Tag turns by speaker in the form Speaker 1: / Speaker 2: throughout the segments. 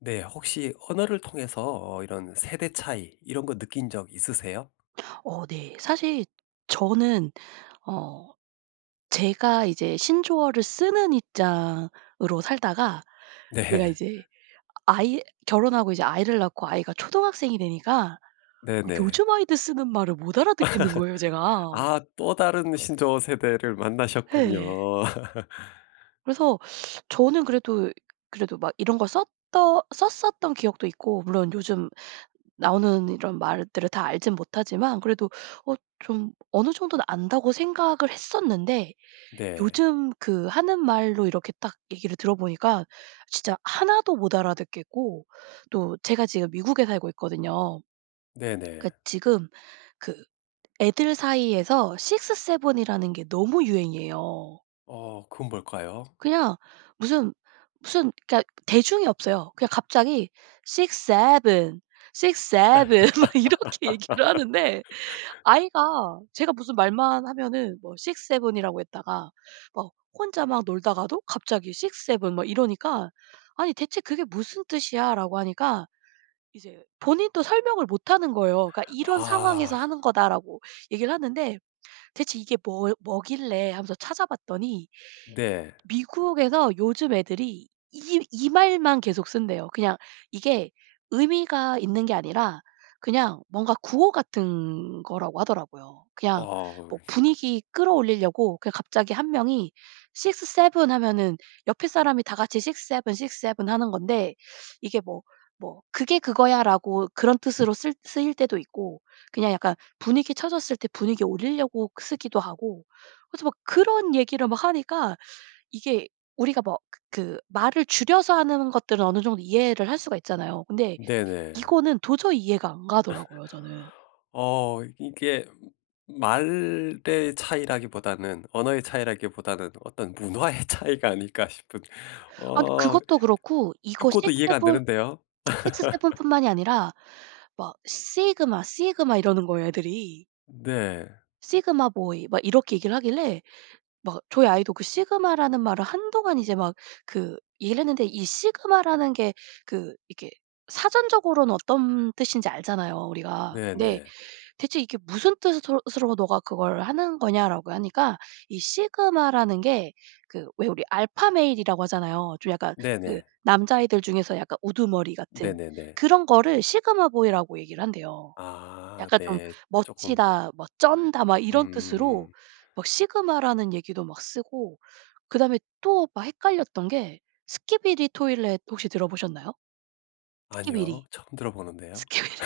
Speaker 1: 네. 혹시 언어를 통해서 어 이런 세대 차이 이런 거 느낀 적 있으세요?
Speaker 2: 어 네. 사실 저는 어 제가 이제 신조어를 쓰는 입장으로 살다가 내가
Speaker 1: 네.
Speaker 2: 이제 아이 결혼 하고 이제 아이를 낳고 아이가 초등학생이 되니까
Speaker 1: 네네.
Speaker 2: 요즘 아이들 쓰는 말을 못 알아듣겠는 거예요 제가.
Speaker 1: 아 또 다른 신조어 세대를 만나셨군요.
Speaker 2: 예. 그래서 저는 그래도 그래도 막 이런 걸 썼던 썼었던 기억도 있고 물론 요즘 나오는 이런 말들을 다 알지는 못하지만 그래도 어 좀 어느 정도는 안다고 생각을 했었는데
Speaker 1: 네.
Speaker 2: 요즘 그 하는 말로 이렇게 딱 얘기를 들어보니까 진짜 하나도 못 알아듣겠고 또 제가 지금 미국에 살고 있거든요. 그
Speaker 1: 네네.
Speaker 2: 지금 그 애들 사이에서 6-7 이라는 게 너무 유행이에요.
Speaker 1: 어 그건 뭘까요?
Speaker 2: 그냥 무슨 무슨 그러니까 대중이 없어요. 그냥 갑자기 6-7, 6-7 막 이렇게 얘기를 하는데 아이가 제가 무슨 말만 하면은 뭐 6-7 이라고 했다가 막 혼자 막 놀다가도 갑자기 6-7 막 이러니까 "아니 대체 그게 무슨 뜻이야?"라고 하니까 이제 본인도 설명을 못하는 거예요. 그러니까 "이런 상황에서
Speaker 1: 아.
Speaker 2: 하는 거다."라고 얘기를 하는데 "대체 이게 뭐 뭐길래." 하면서 찾아봤더니
Speaker 1: 네.
Speaker 2: 미국에서 요즘 애들이 이 이 말만 계속 쓴대요. 그냥 이게 의미가 있는 게 아니라 그냥 뭔가 구호 같은 거라고 하더라고요. 그냥
Speaker 1: 아.
Speaker 2: 뭐 분위기 끌어올리려고 그냥 갑자기 1 명이 6-7 하면은 옆에 사람이 다 같이 6-7, 6-7 하는 건데 이게 뭐 뭐 "그게 그거야."라고 그런 뜻으로 쓸 쓰일 때도 있고 그냥 약간 분위기 처졌을 때 분위기 올리려고 쓰기도 하고 그래서 막 그런 얘기를 막 하니까 이게 우리가 뭐 그 그 말을 줄여서 하는 것들은 어느 정도 이해를 할 수가 있잖아요. 근데
Speaker 1: 네네.
Speaker 2: 이거는 도저히 이해가 안 가더라고요 저는.
Speaker 1: 어 이게 말의 차이라기보다는 언어의 차이라기보다는 '어떤 문화의 차이가 아닐까?' 싶은
Speaker 2: 아
Speaker 1: 어
Speaker 2: 그것도 그렇고 이거 six
Speaker 1: 듣고도 이해가 안
Speaker 2: seven,
Speaker 1: 되는데요.
Speaker 2: 6-7 뿐만이 아니라 막 "sigma sigma." 이러는 거예요 애들이.
Speaker 1: 네.
Speaker 2: "sigma boy." 막 이렇게 얘기를 하길래 막 저희 아이도 그 sigma 라는 말을 한동안 이제 막 그 얘기를 했는데 이 sigma 라는 게 그 이렇게 사전적으로는 어떤 뜻인지 알잖아요 우리가. "근데
Speaker 1: 네네.
Speaker 2: 대체 이게 무슨 뜻으로 으로 너가 그걸 하는 거냐?"라고 하니까 이 sigma 라는 게 그 왜 우리 alpha male 이라고 하잖아요. 좀 약간 그
Speaker 1: 네네.
Speaker 2: 남자애들 중에서 약간 우두머리 같은
Speaker 1: 네네네.
Speaker 2: 그런 거를 sigma boy 라고 얘기를 한대요.
Speaker 1: 아
Speaker 2: 약간 좀
Speaker 1: 네. 쪼금.
Speaker 2: 멋지다, 뭐 쩐다 막 이런 뜻으로
Speaker 1: 음.
Speaker 2: 막 sigma 라는 얘기도 막 쓰고 그다음에 또 막 헷갈렸던 게 Skibidi Toilet 혹시 들어보셨나요? Skibidi
Speaker 1: 아니요. 처음 들어보는데요.
Speaker 2: Skibidi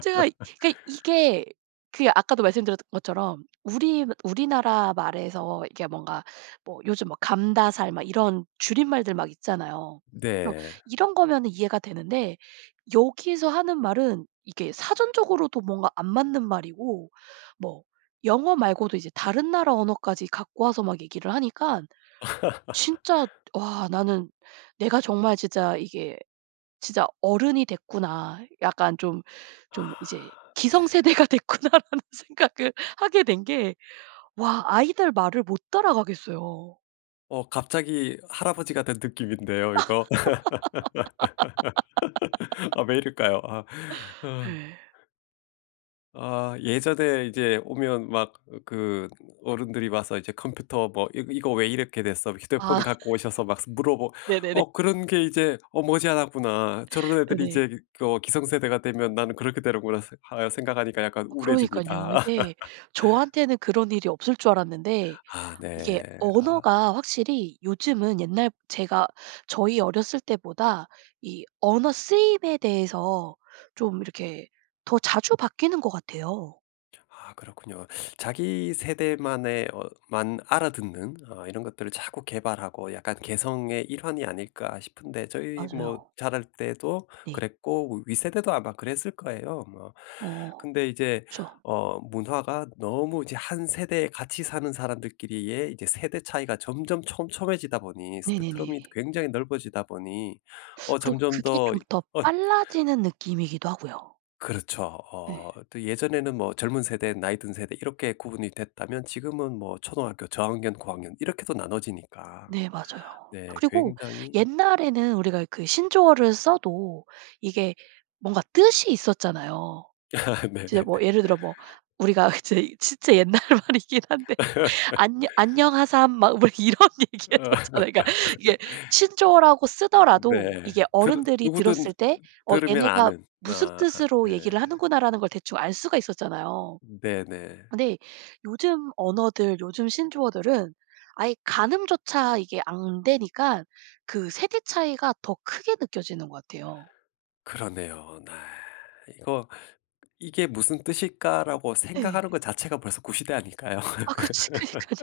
Speaker 2: 제가 그러니까 이게 그 아까도 말씀드렸던 것처럼 우리 우리나라 말에서 이게 뭔가 뭐 요즘 막 감다살 막 이런 줄임말들 막 있잖아요. 그래서
Speaker 1: 네.
Speaker 2: 이런 거면 이해가 되는데 여기서 하는 말은 이게 사전적으로도 뭔가 안 맞는 말이고 뭐 영어 말고도 이제 다른 나라 언어까지 갖고 와서 막 얘기를 하니깐 진짜 와 나는 내가 정말 진짜 '이게 진짜 어른이 됐구나.' 약간 좀
Speaker 1: 아
Speaker 2: 좀 '이제
Speaker 1: 네.
Speaker 2: 기성세대가 됐구나.' 라는 생각을 하게 된 게 와 아이들 말을 못 따라가겠어요.
Speaker 1: 어 갑자기 할아버지가 된 느낌인데요 이거. 아 왜 이럴까요 아. 아.
Speaker 2: 예.
Speaker 1: 아 예전에 이제 오면 막 그 어른들이 와서 이제 "컴퓨터 뭐 이 이거 왜 이렇게 됐어?"
Speaker 2: 아.
Speaker 1: 휴대폰 갖고 오셔서 막 스 물어보
Speaker 2: 네네네.
Speaker 1: 어 '그런 게 이제 어 머지않았구나. 저런 애들이
Speaker 2: 네네.
Speaker 1: 이제 그 어 기성세대가 되면 나는 그렇게 되는구나.' 새 아 생각하니까 약간
Speaker 2: 어 그러니깐요.
Speaker 1: 우울해집니다.
Speaker 2: 이게 저한테는 그런 일이 없을 줄 알았는데
Speaker 1: 아
Speaker 2: 이게
Speaker 1: 네. 아.
Speaker 2: 언어가 확실히 요즘은 옛날 제가 저희 어렸을 때보다 이 언어 쓰임에 대해서 좀 이렇게 더 자주 바뀌는 것 같아요.
Speaker 1: 아 그렇군요. 자기 세대만의 어 만 알아듣는 어 이런 것들을 자꾸 개발하고 약간 '개성의 일환이 아닐까?' 싶은데 저희 뭐
Speaker 2: 맞아요.
Speaker 1: 자랄 때도
Speaker 2: 네.
Speaker 1: 그랬고 윗세대도 아마 그랬을 거예요 뭐.
Speaker 2: 어
Speaker 1: 근데 이제
Speaker 2: 그렇죠.
Speaker 1: 어 문화가 너무 이제 한 세대에 같이 사는 사람들끼리의 이제 세대 차이가 점점 촘촘해지다 보니
Speaker 2: 네네네.
Speaker 1: 스펙트럼이 굉장히 넓어지다 보니 어
Speaker 2: 그리고
Speaker 1: 점점
Speaker 2: 그게
Speaker 1: 더
Speaker 2: 좀
Speaker 1: 이
Speaker 2: 더
Speaker 1: 언
Speaker 2: 빨라지는 느낌이기도 하고요.
Speaker 1: 그렇죠. 어
Speaker 2: 네.
Speaker 1: 또 예전에는 뭐 젊은 세대, 나이 든 세대 이렇게 구분이 됐다면 지금은 뭐 초등학교 저학년, 고학년 이렇게도 나눠지니까.
Speaker 2: 네 맞아요. 아
Speaker 1: 네
Speaker 2: 그리고
Speaker 1: 굉장히
Speaker 2: 옛날에는 우리가 그 신조어를 써도 이게 뭔가 뜻이 있었잖아요.
Speaker 1: 네.
Speaker 2: 진짜 뭐 예를 들어 뭐 우리가 이제 진짜 옛날 말이긴 한데 "안녀 안녕하삼." 막 뭐 이런
Speaker 1: 어
Speaker 2: 얘기했었잖아요. 그니까 이게 신조어라고 쓰더라도
Speaker 1: 네.
Speaker 2: 이게
Speaker 1: 들으
Speaker 2: 어른들이
Speaker 1: 누구든 어
Speaker 2: 들었을 때 어
Speaker 1: 들으면
Speaker 2: '얘네가
Speaker 1: 아는
Speaker 2: 무슨
Speaker 1: 아
Speaker 2: 뜻으로
Speaker 1: 네.
Speaker 2: 얘기를 하는구나.'라는 걸 대충 알 수가 있었잖아요.
Speaker 1: 네네.
Speaker 2: 근데 요즘 언어들 요즘 신조어들은 아예 가늠조차 이게 안 되니까 그 세대 차이가 더 크게 느껴지는 것 같아요.
Speaker 1: 그러네요. 네. '이거 이게 무슨 뜻일까?'라고
Speaker 2: 예.
Speaker 1: 생각하는 거 자체가 벌써 구시대 아닐까요?
Speaker 2: 아 그치 그니깐요.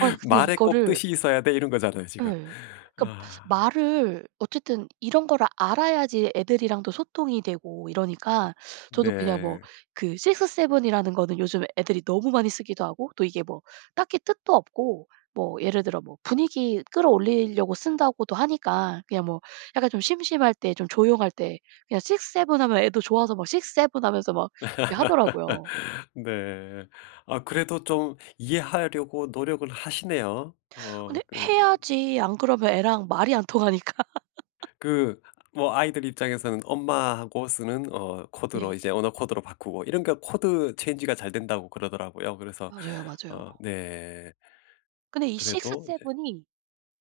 Speaker 2: 아 근데
Speaker 1: "말에 꼭
Speaker 2: 이거를
Speaker 1: 뜻이 있어야 돼?" 이런 거잖아요 지금.
Speaker 2: 예. 그러니까
Speaker 1: 아.
Speaker 2: 말을 어쨌든 이런 거를 알아야지 애들이랑도 소통이 되고 이러니까 저도 그냥 뭐
Speaker 1: 네.
Speaker 2: 그 6-7 이라는 거는 요즘 애들이 너무 많이 쓰기도 하고 또 이게 뭐 딱히 뜻도 없고 뭐 예를 들어 뭐 분위기 끌어올리려고 쓴다고도 하니까 그냥 뭐 약간 좀 심심할 때 좀 조용할 때 그냥 6-7 하면 애도 좋아서 막 6-7 하면서 막 이렇게 하더라고요.
Speaker 1: 네. 아 그래도 좀 이해하려고 노력을 하시네요. 어
Speaker 2: 근데
Speaker 1: 그
Speaker 2: 해야지 안 그러면 애랑 말이 안 통하니까.
Speaker 1: 그 뭐 아이들 입장에서는 엄마하고 쓰는 어 코드로
Speaker 2: 네.
Speaker 1: 이제 언어 코드로 바꾸고 이런 거 코드 체인지가 잘 된다고 그러더라고요. 그래서
Speaker 2: 맞아요. 맞아요.
Speaker 1: 어 네.
Speaker 2: 근데 이 six
Speaker 1: 그래도 이제
Speaker 2: seven 이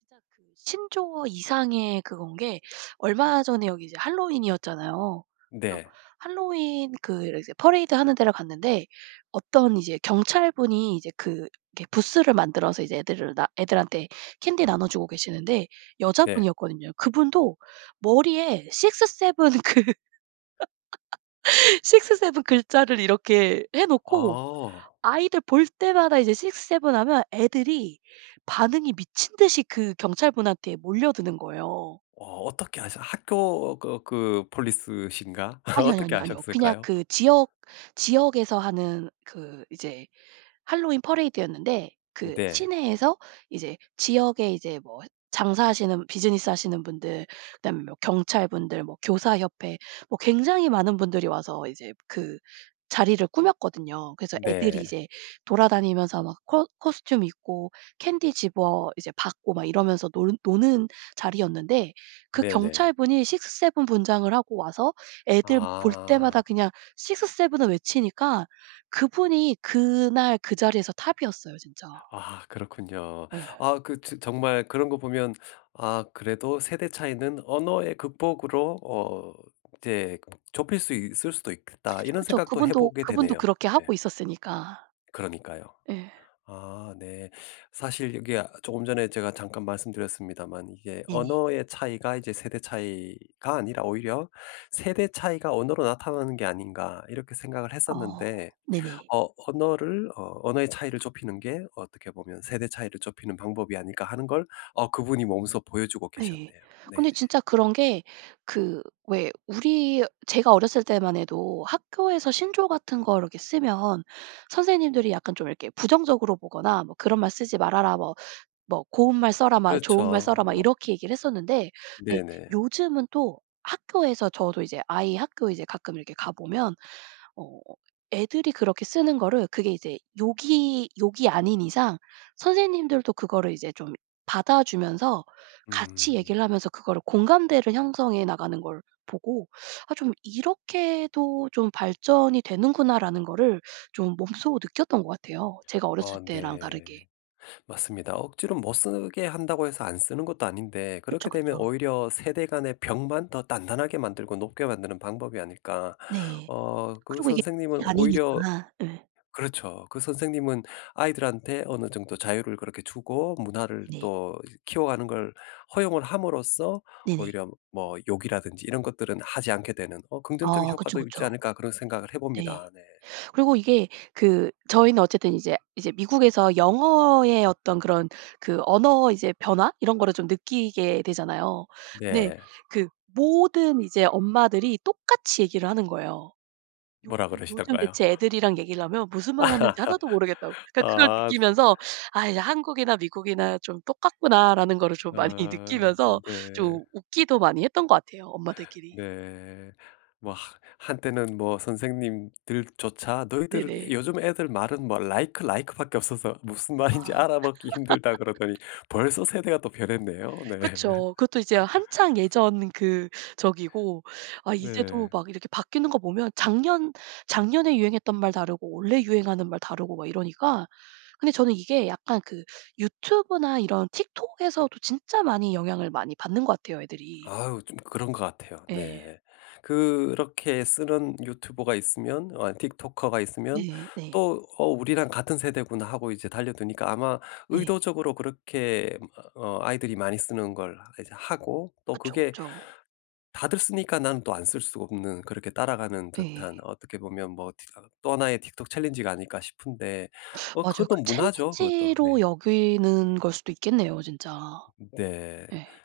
Speaker 2: 진짜 그 신조어 이상의 그건 게 얼마 전에 여기 이제 핼러윈이었잖아요. 그래서
Speaker 1: 네.
Speaker 2: 핼러윈 그 이제 퍼레이드 하는 데를 갔는데 어떤 이제 경찰분이 이제 그 이렇게 부스를 만들어서 이제 애들을 나 애들한테 캔디 나눠주고 계시는데
Speaker 1: 네.
Speaker 2: 여자분이었거든요. 그분도 머리에 6-7 그 6-7 글자를 이렇게 해놓고
Speaker 1: 아.
Speaker 2: 아이들 볼 때마다 이제 6-7 하면 애들이 반응이 미친 듯이 그 경찰분한테 몰려드는 거예요.
Speaker 1: 와 어떻게 하샤 학교 그 그 Police신가
Speaker 2: 아니요 아니요
Speaker 1: 어떻게
Speaker 2: 아니요 아니요. 그냥
Speaker 1: 아셨을까요?
Speaker 2: 그 지역 지역에서 하는 그 이제 핼러윈 퍼레이드였는데 그
Speaker 1: 네.
Speaker 2: 시내에서 이제 지역에 이제 뭐 했 장사하시는 비즈니스 하시는 분들 그다음에 뭐 경찰분들 뭐 교사 협회 뭐 굉장히 많은 분들이 와서 이제 그 자리를 꾸몄거든요. 그래서 애들이
Speaker 1: 네.
Speaker 2: 이제 돌아다니면서 막 코 코스튬 입고 캔디 집어 이제 받고 막 이러면서 논 노는 자리였는데 그
Speaker 1: 네네.
Speaker 2: 경찰분이 6-7 분장을 하고 와서 애들 볼 때마다
Speaker 1: 아.
Speaker 2: 그냥 6-7 을 외치니까 그분이 그날 그 자리에서 톱이었어요 진짜.
Speaker 1: 아 그렇군요.
Speaker 2: 예.
Speaker 1: 아 그 즈 정말 그런 거 보면 아 '그래도 세대 차이는 언어의 극복으로 어 이제 그 좁힐 수 있을 수도 있겠다.' 이런
Speaker 2: 그렇죠.
Speaker 1: 생각도
Speaker 2: 그분도
Speaker 1: 해보게
Speaker 2: 그분도
Speaker 1: 되네요.
Speaker 2: 그렇게
Speaker 1: 네.
Speaker 2: 하고 있었으니까.
Speaker 1: 그러니까요.
Speaker 2: 예.
Speaker 1: 아 네. 사실 이게 아 조금 전에 제가 잠깐 말씀드렸습니다만 이게
Speaker 2: 네네.
Speaker 1: '언어의 차이가 이제 세대 차이가 아니라 오히려 세대 차이가 언어로 나타나는 게 아닌가?' 이렇게 생각을
Speaker 2: 어
Speaker 1: 했었는데
Speaker 2: 네네.
Speaker 1: 어 언어를 어 '언어의 차이를 좁히는 게 어떻게 보면 세대 차이를 좁히는 방법이 아닐까?' 하는 걸 어 그분이 몸소 보여주고
Speaker 2: 네.
Speaker 1: 계셨네요. 네.
Speaker 2: 근데 진짜 그런 게 그 왜 우리 제가 어렸을 때만 해도 학교에서 신조어 같은 거를 이렇게 쓰면 선생님들이 약간 좀 이렇게 부정적으로 보거나 뭐 "그런 말 쓰지 말아라." 뭐, 뭐 "고운 말 써라." 막 "좋은 말 써라."
Speaker 1: 그렇죠.
Speaker 2: 막
Speaker 1: 뭐.
Speaker 2: 이렇게 얘기를 했었는데 근데
Speaker 1: 네네.
Speaker 2: 요즘은 또 학교에서 저도 이제 아이 학교에 이제 가끔 이렇게 가보면 어 애들이 그렇게 쓰는 거를 그게 이제 욕이 욕이 아닌 이상 선생님들도 그거를 이제 좀 받아주면서 같이
Speaker 1: 음.
Speaker 2: 얘기를 하면서 그거를 공감대를 형성해 나가는 걸 보고 아 좀 '이렇게도 좀 발전이 되는구나.'라는 거를 좀 몸소 느꼈던 것 같아요, 제가
Speaker 1: 어
Speaker 2: 어렸을 때랑
Speaker 1: 네.
Speaker 2: 다르게.
Speaker 1: 맞습니다. 억지로 못 쓰게 한다고 해서 안 쓰는 것도 아닌데
Speaker 2: 그쵸
Speaker 1: 그렇게 되면
Speaker 2: 그쵸.
Speaker 1: '오히려 세대 간의 벽만 더 단단하게 만들고 높게 만드는 방법이 아닐까.'
Speaker 2: 네.
Speaker 1: 어 그
Speaker 2: 그리고 이게
Speaker 1: 선생님은
Speaker 2: 이
Speaker 1: 오히려
Speaker 2: 아니니까 예.
Speaker 1: 그렇죠. 그 선생님은 아이들한테 어느 정도 자유를 그렇게 주고 문화를
Speaker 2: 네.
Speaker 1: 또 키워가는 걸 허용을 함으로써
Speaker 2: 네네.
Speaker 1: 오히려 뭐 욕이라든지 이런 것들은 하지 않게 되는 어 '긍정적인
Speaker 2: 아 그쵸
Speaker 1: 효과도 있지
Speaker 2: 그쵸.
Speaker 1: 않을까?' 그런 생각을
Speaker 2: 네.
Speaker 1: 해봅니다. 네.
Speaker 2: 그리고 이게 그 저희는 어쨌든 이제 이제 미국에서 영어의 어떤 그런 그 언어 이제 변화 이런 거를 좀 느끼게 되잖아요. 네.
Speaker 1: 네.
Speaker 2: 그 모든 이제 엄마들이 똑같이 얘기를 하는 거예요. 요즘
Speaker 1: 뭐라
Speaker 2: 요즘
Speaker 1: 그러시던가요?
Speaker 2: 대체 애들이랑 얘기를 하면 무슨 말 하는지 하나도 모르겠다고. 그러니까 그걸
Speaker 1: 아 즛
Speaker 2: 느끼면서 아이 '한국이나 미국이나 좀 똑같구나.'라는 거를 좀 많이
Speaker 1: 아
Speaker 2: 느끼면서
Speaker 1: 네.
Speaker 2: 좀 웃기도 많이 했던 것 같아요 엄마들끼리.
Speaker 1: 네. 뭐 하 한때는 뭐 선생님들조차 "너희들
Speaker 2: 네네.
Speaker 1: 요즘 애들 말은 뭐 라이크 라이크밖에 없어서 무슨 말인지
Speaker 2: 아.
Speaker 1: 알아먹기 힘들다." 그러더니 벌써 세대가 또 변했네요 네.
Speaker 2: 그쵸. 그것도 이제 한창 예전 그 저기고 아 이제도
Speaker 1: 네.
Speaker 2: 막 이렇게 바뀌는 거 보면 작년 작년에 유행했던 말 다르고 올해 유행하는 말 다르고 막 이러니까. 근데 저는 이게 약간 그 유튜브나 이런 틱톡에서도 진짜 많이 영향을 많이 받는 것 같아요 애들이.
Speaker 1: 아유 좀 그런 것 같아요.
Speaker 2: 예.
Speaker 1: 네. 그렇게 쓰는 유튜버가 있으면 어 틱토커가 있으면
Speaker 2: 네. 네.
Speaker 1: 또 "어 우리랑 같은 세대구나." 하고 이제 달려드니까 아마
Speaker 2: 네.
Speaker 1: 의도적으로 그렇게 뭐 어 아이들이 많이 쓰는 걸 이제 하고 또
Speaker 2: 그쵸
Speaker 1: 그게
Speaker 2: 그쵸.
Speaker 1: 다들 쓰니까 난 또 안 쓸 수가 없는 그렇게 따라가는
Speaker 2: 네.
Speaker 1: 듯한 어떻게 보면 뭐 티 어 또 하나의 틱톡 챌린지가 아닐까 싶은데 어
Speaker 2: 맞아요.
Speaker 1: 그것도
Speaker 2: 그
Speaker 1: 문화죠. 그것도.
Speaker 2: 챌린지로
Speaker 1: 네.
Speaker 2: 여기는 걸 수도 있겠네요 진짜.
Speaker 1: 네.
Speaker 2: 예.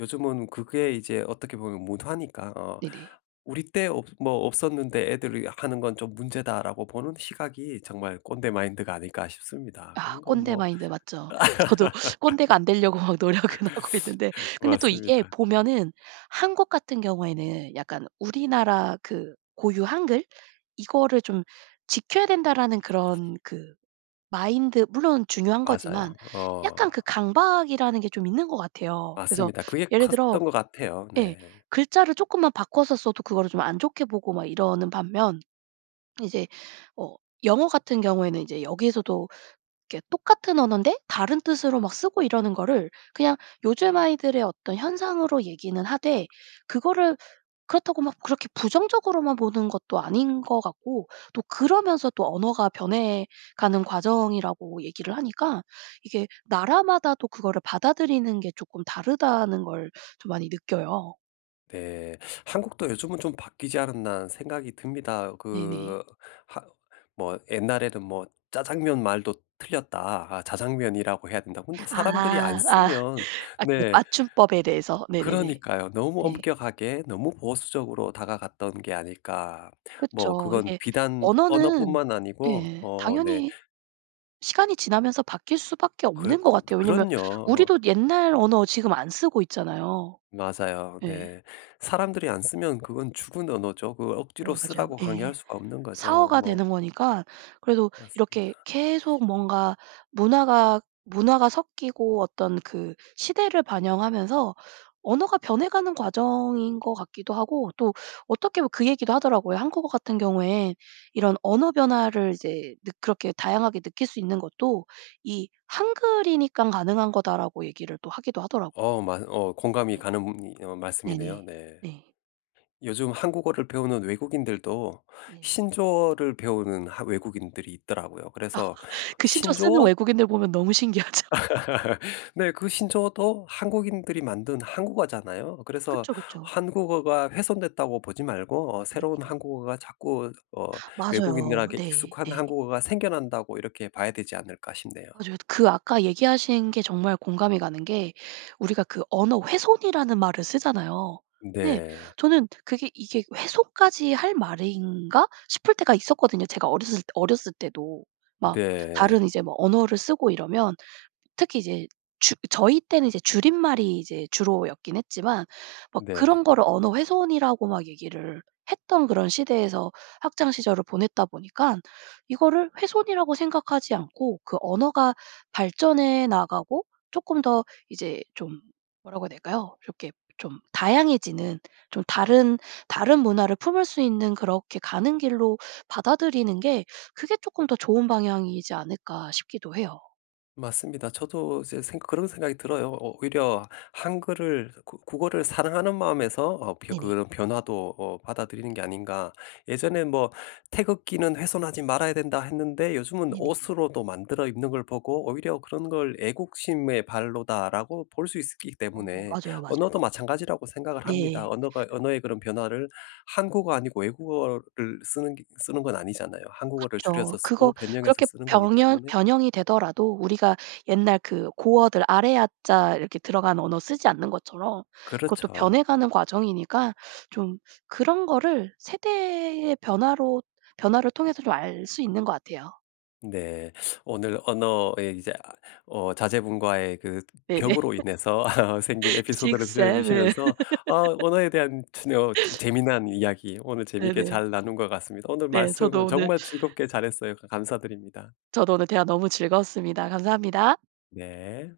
Speaker 1: 요즘은 그게 이제 어떻게 보면 문화니까 어
Speaker 2: 네네.
Speaker 1: '우리 때 없 뭐 없었는데 애들이 하는 건 좀 문제다.'라고 보는 시각이 정말 꼰대 마인드가 아닐까 싶습니다.
Speaker 2: 아
Speaker 1: 그런 건
Speaker 2: 꼰대
Speaker 1: 뭐
Speaker 2: 마인드가 맞죠. 저도 꼰대가 안 되려고 노력은 하고 있는데 근데 또 이게
Speaker 1: 맞습니다.
Speaker 2: 보면은 한국 같은 경우에는 약간 우리나라 그 고유 한글 이거를 좀 "지켜야 된다."라는 그런 그 마인드 물론 중요한 거지만
Speaker 1: 맞아요.
Speaker 2: 약간
Speaker 1: 어.
Speaker 2: 그 강박이라는 게 좀 있는 것 같아요. 그래서
Speaker 1: 맞습니다. 그게
Speaker 2: 예를 들어
Speaker 1: 컸던 것 같아요.
Speaker 2: 예.
Speaker 1: 네.
Speaker 2: 글자를 쪼끔만 바꿔서 써도 그거를 좀 안 좋게 보고 막 이러는 반면 이제 어 영어 같은 경우에는 이제 여기서도 이렇게 똑같은 언어인데 다른 뜻으로 막 쓰고 이러는 거를 그냥 요즘 아이들의 어떤 현상으로 얘기는 하되 그거를 그렇다고 막 그렇게 부정적으로만 보는 것도 아닌 것 같고 또 그러면서 또 언어가 변해가는 과정이라고 얘기를 하니까 이게 나라마다도 그거를 받아들이는 게 쪼끔 다르다는 걸 좀 많이 느껴요.
Speaker 1: 네. '한국도 요즘은 좀 바뀌지 않았나?' 하는 생각이 듭니다.
Speaker 2: 네네.
Speaker 1: 그 하 뭐 옛날에는 뭐 "짜장면 말도 틀렸다. 자장면이라고 해야 된다."고 근데 사람들이 안
Speaker 2: 아아아
Speaker 1: 쓰면
Speaker 2: 아 그
Speaker 1: 네.
Speaker 2: 맞춤법에 대해서 네네네.
Speaker 1: 그러니까요. '너무
Speaker 2: 네.
Speaker 1: 엄격하게 너무 보수적으로 다가갔던 게 아닐까?' 뭐
Speaker 2: 그쵸.
Speaker 1: 그건
Speaker 2: 이게
Speaker 1: 비단
Speaker 2: 언어는
Speaker 1: 언어뿐만 아니고
Speaker 2: 예
Speaker 1: 어 네.
Speaker 2: 당연히 시간이 지나면서 바뀔 수밖에
Speaker 1: 그럼
Speaker 2: 없는 것 같아요. 왜냐하면
Speaker 1: 그럼요.
Speaker 2: 우리도 옛날 언어 지금 안 쓰고 있잖아요.
Speaker 1: 맞아요.
Speaker 2: 예.
Speaker 1: 네. 사람들이 안 쓰면 그건 죽은 언어죠. 그걸
Speaker 2: 여
Speaker 1: 억지로
Speaker 2: 맞아요.
Speaker 1: 쓰라고
Speaker 2: 예.
Speaker 1: 강요할 수가 없는 거죠.
Speaker 2: 사어가
Speaker 1: 뭐.
Speaker 2: 되는 거니까 그래도 이렇게
Speaker 1: 맞습니다.
Speaker 2: 계속 뭔가 문화가 문화가 섞이고 어떤 그 시대를 반영하면서 언어가 변해가는 과정인 것 같기도 하고 또 어떻게 보면 그 얘기도 하더라고요. 한국어 같은 경우에 이런 언어 변화를 이제 느 그렇게 다양하게 느낄 수 있는 것도 이 "한글이니깐 가능한 거다."라고 얘기를 하기도 하더라고요.
Speaker 1: 어 맞어 어 공감이
Speaker 2: 네.
Speaker 1: 가는 어
Speaker 2: 네네.
Speaker 1: 말씀이네요 네.
Speaker 2: 네.
Speaker 1: 요즘 한국어를 배우는 외국인들도
Speaker 2: 네.
Speaker 1: 신조어를 배우는 하 외국인들이 있더라고요.
Speaker 2: 아
Speaker 1: 그래서
Speaker 2: 그 신조어 쓰는
Speaker 1: 신조어
Speaker 2: 외국인들 보면 너무 신기하죠.
Speaker 1: 네. 그 신조어도 한국인들이 만든 한국어잖아요. 그래서
Speaker 2: 그쵸, 그쵸.
Speaker 1: 한국어가 훼손됐다고 보지 말고 어 새로운 한국어가 자꾸 어
Speaker 2: 맞아요.
Speaker 1: 외국인들에게
Speaker 2: 네
Speaker 1: 익숙한
Speaker 2: 네.
Speaker 1: 한국어가 생겨난다고 이렇게 봐야 되지 않을까 싶네요.
Speaker 2: 맞아요. 그 아까 얘기하신 게 정말 공감이 가는 게 우리가 그 언어 훼손이라는 말을 쓰잖아요. 근데
Speaker 1: 네.
Speaker 2: 저는 그게 '이게 훼손까지 할 말인가?' 싶을 때가 있었거든요. 제가 어렸을 때 어렸을 때도. 막
Speaker 1: 네.
Speaker 2: 다른 이제 뭐 언어를 쓰고 이러면 특히 이제 주 저희 때는 이제 줄임말이 이제 주로였긴 했지만 막
Speaker 1: 네.
Speaker 2: 그런 거를 언어 훼손이라고 막 얘기를 했던 그런 시대에서 학창시절을 보냈다 보니깐 이거를 훼손이라고 생각하지 않고 그 언어가 발전해 나가고 쪼끔 더 이제 좀 뭐라고 해야 될까요? 이렇게 좀 다양해지는 좀 다른 다른 문화를 품을 수 있는 그렇게 가는 길로 받아들이는 게 그게 조금 더 좋은 방향이지 않을까 싶기도 해요.
Speaker 1: 맞습니다. 저도 이제 생각 그런 생각이 들어요. 오 오히려 한글을 그 국어를 사랑하는 마음에서 어 벼
Speaker 2: 네네.
Speaker 1: 그런 변화도 뭐 받아들이는 게 아닌가. 예전에 뭐 "태극기는 훼손하지 말아야 된다." 했는데 요즘은
Speaker 2: 네네.
Speaker 1: 옷으로도 만들어 입는 걸 보고 오히려 그런 걸 '애국심의 발로다.'라고 볼 수 있기
Speaker 2: 어
Speaker 1: 때문에
Speaker 2: 맞아요 맞아요.
Speaker 1: 언어도 마찬가지라고 생각을 합니다.
Speaker 2: 네.
Speaker 1: 언어가 언어의 그런 변화를 한국어 아니고 외국어를 쓰는 게 쓰는 건 아니잖아요. 한국어를
Speaker 2: 그쵸.
Speaker 1: 줄여서
Speaker 2: 그거
Speaker 1: 쓰고 변형해서
Speaker 2: 그렇게
Speaker 1: 쓰는 거기
Speaker 2: 병현
Speaker 1: 때문에
Speaker 2: 변형이 되더라도 우리가 옛날 그 고어들 아래아 자 이렇게 들어간 언어를 쓰지 않는 것처럼 그것도
Speaker 1: 그렇죠.
Speaker 2: 변해 가는 과정이니까 좀 그런 거를 세대의 변화로 변화를 통해서 좀 알 수 있는 것 같아요.
Speaker 1: 네. 오늘 언어의 이제 아 어 자제분과의 그
Speaker 2: 네네.
Speaker 1: 벽으로 인해서 생긴
Speaker 2: six
Speaker 1: 에피소드를 들려
Speaker 2: seven
Speaker 1: 주시면서 아 언어에 대한 춘 어 재미난 이야기 오늘 재미있게
Speaker 2: 네네.
Speaker 1: 잘 나눈 것 같습니다. 오늘
Speaker 2: 네 저도
Speaker 1: 말씀을
Speaker 2: 오늘
Speaker 1: 정말 즐겁게 잘했어요. 가 감사드립니다.
Speaker 2: 저도 오늘 대화 너무 즐거웠습니다. 감사합니다.
Speaker 1: 네.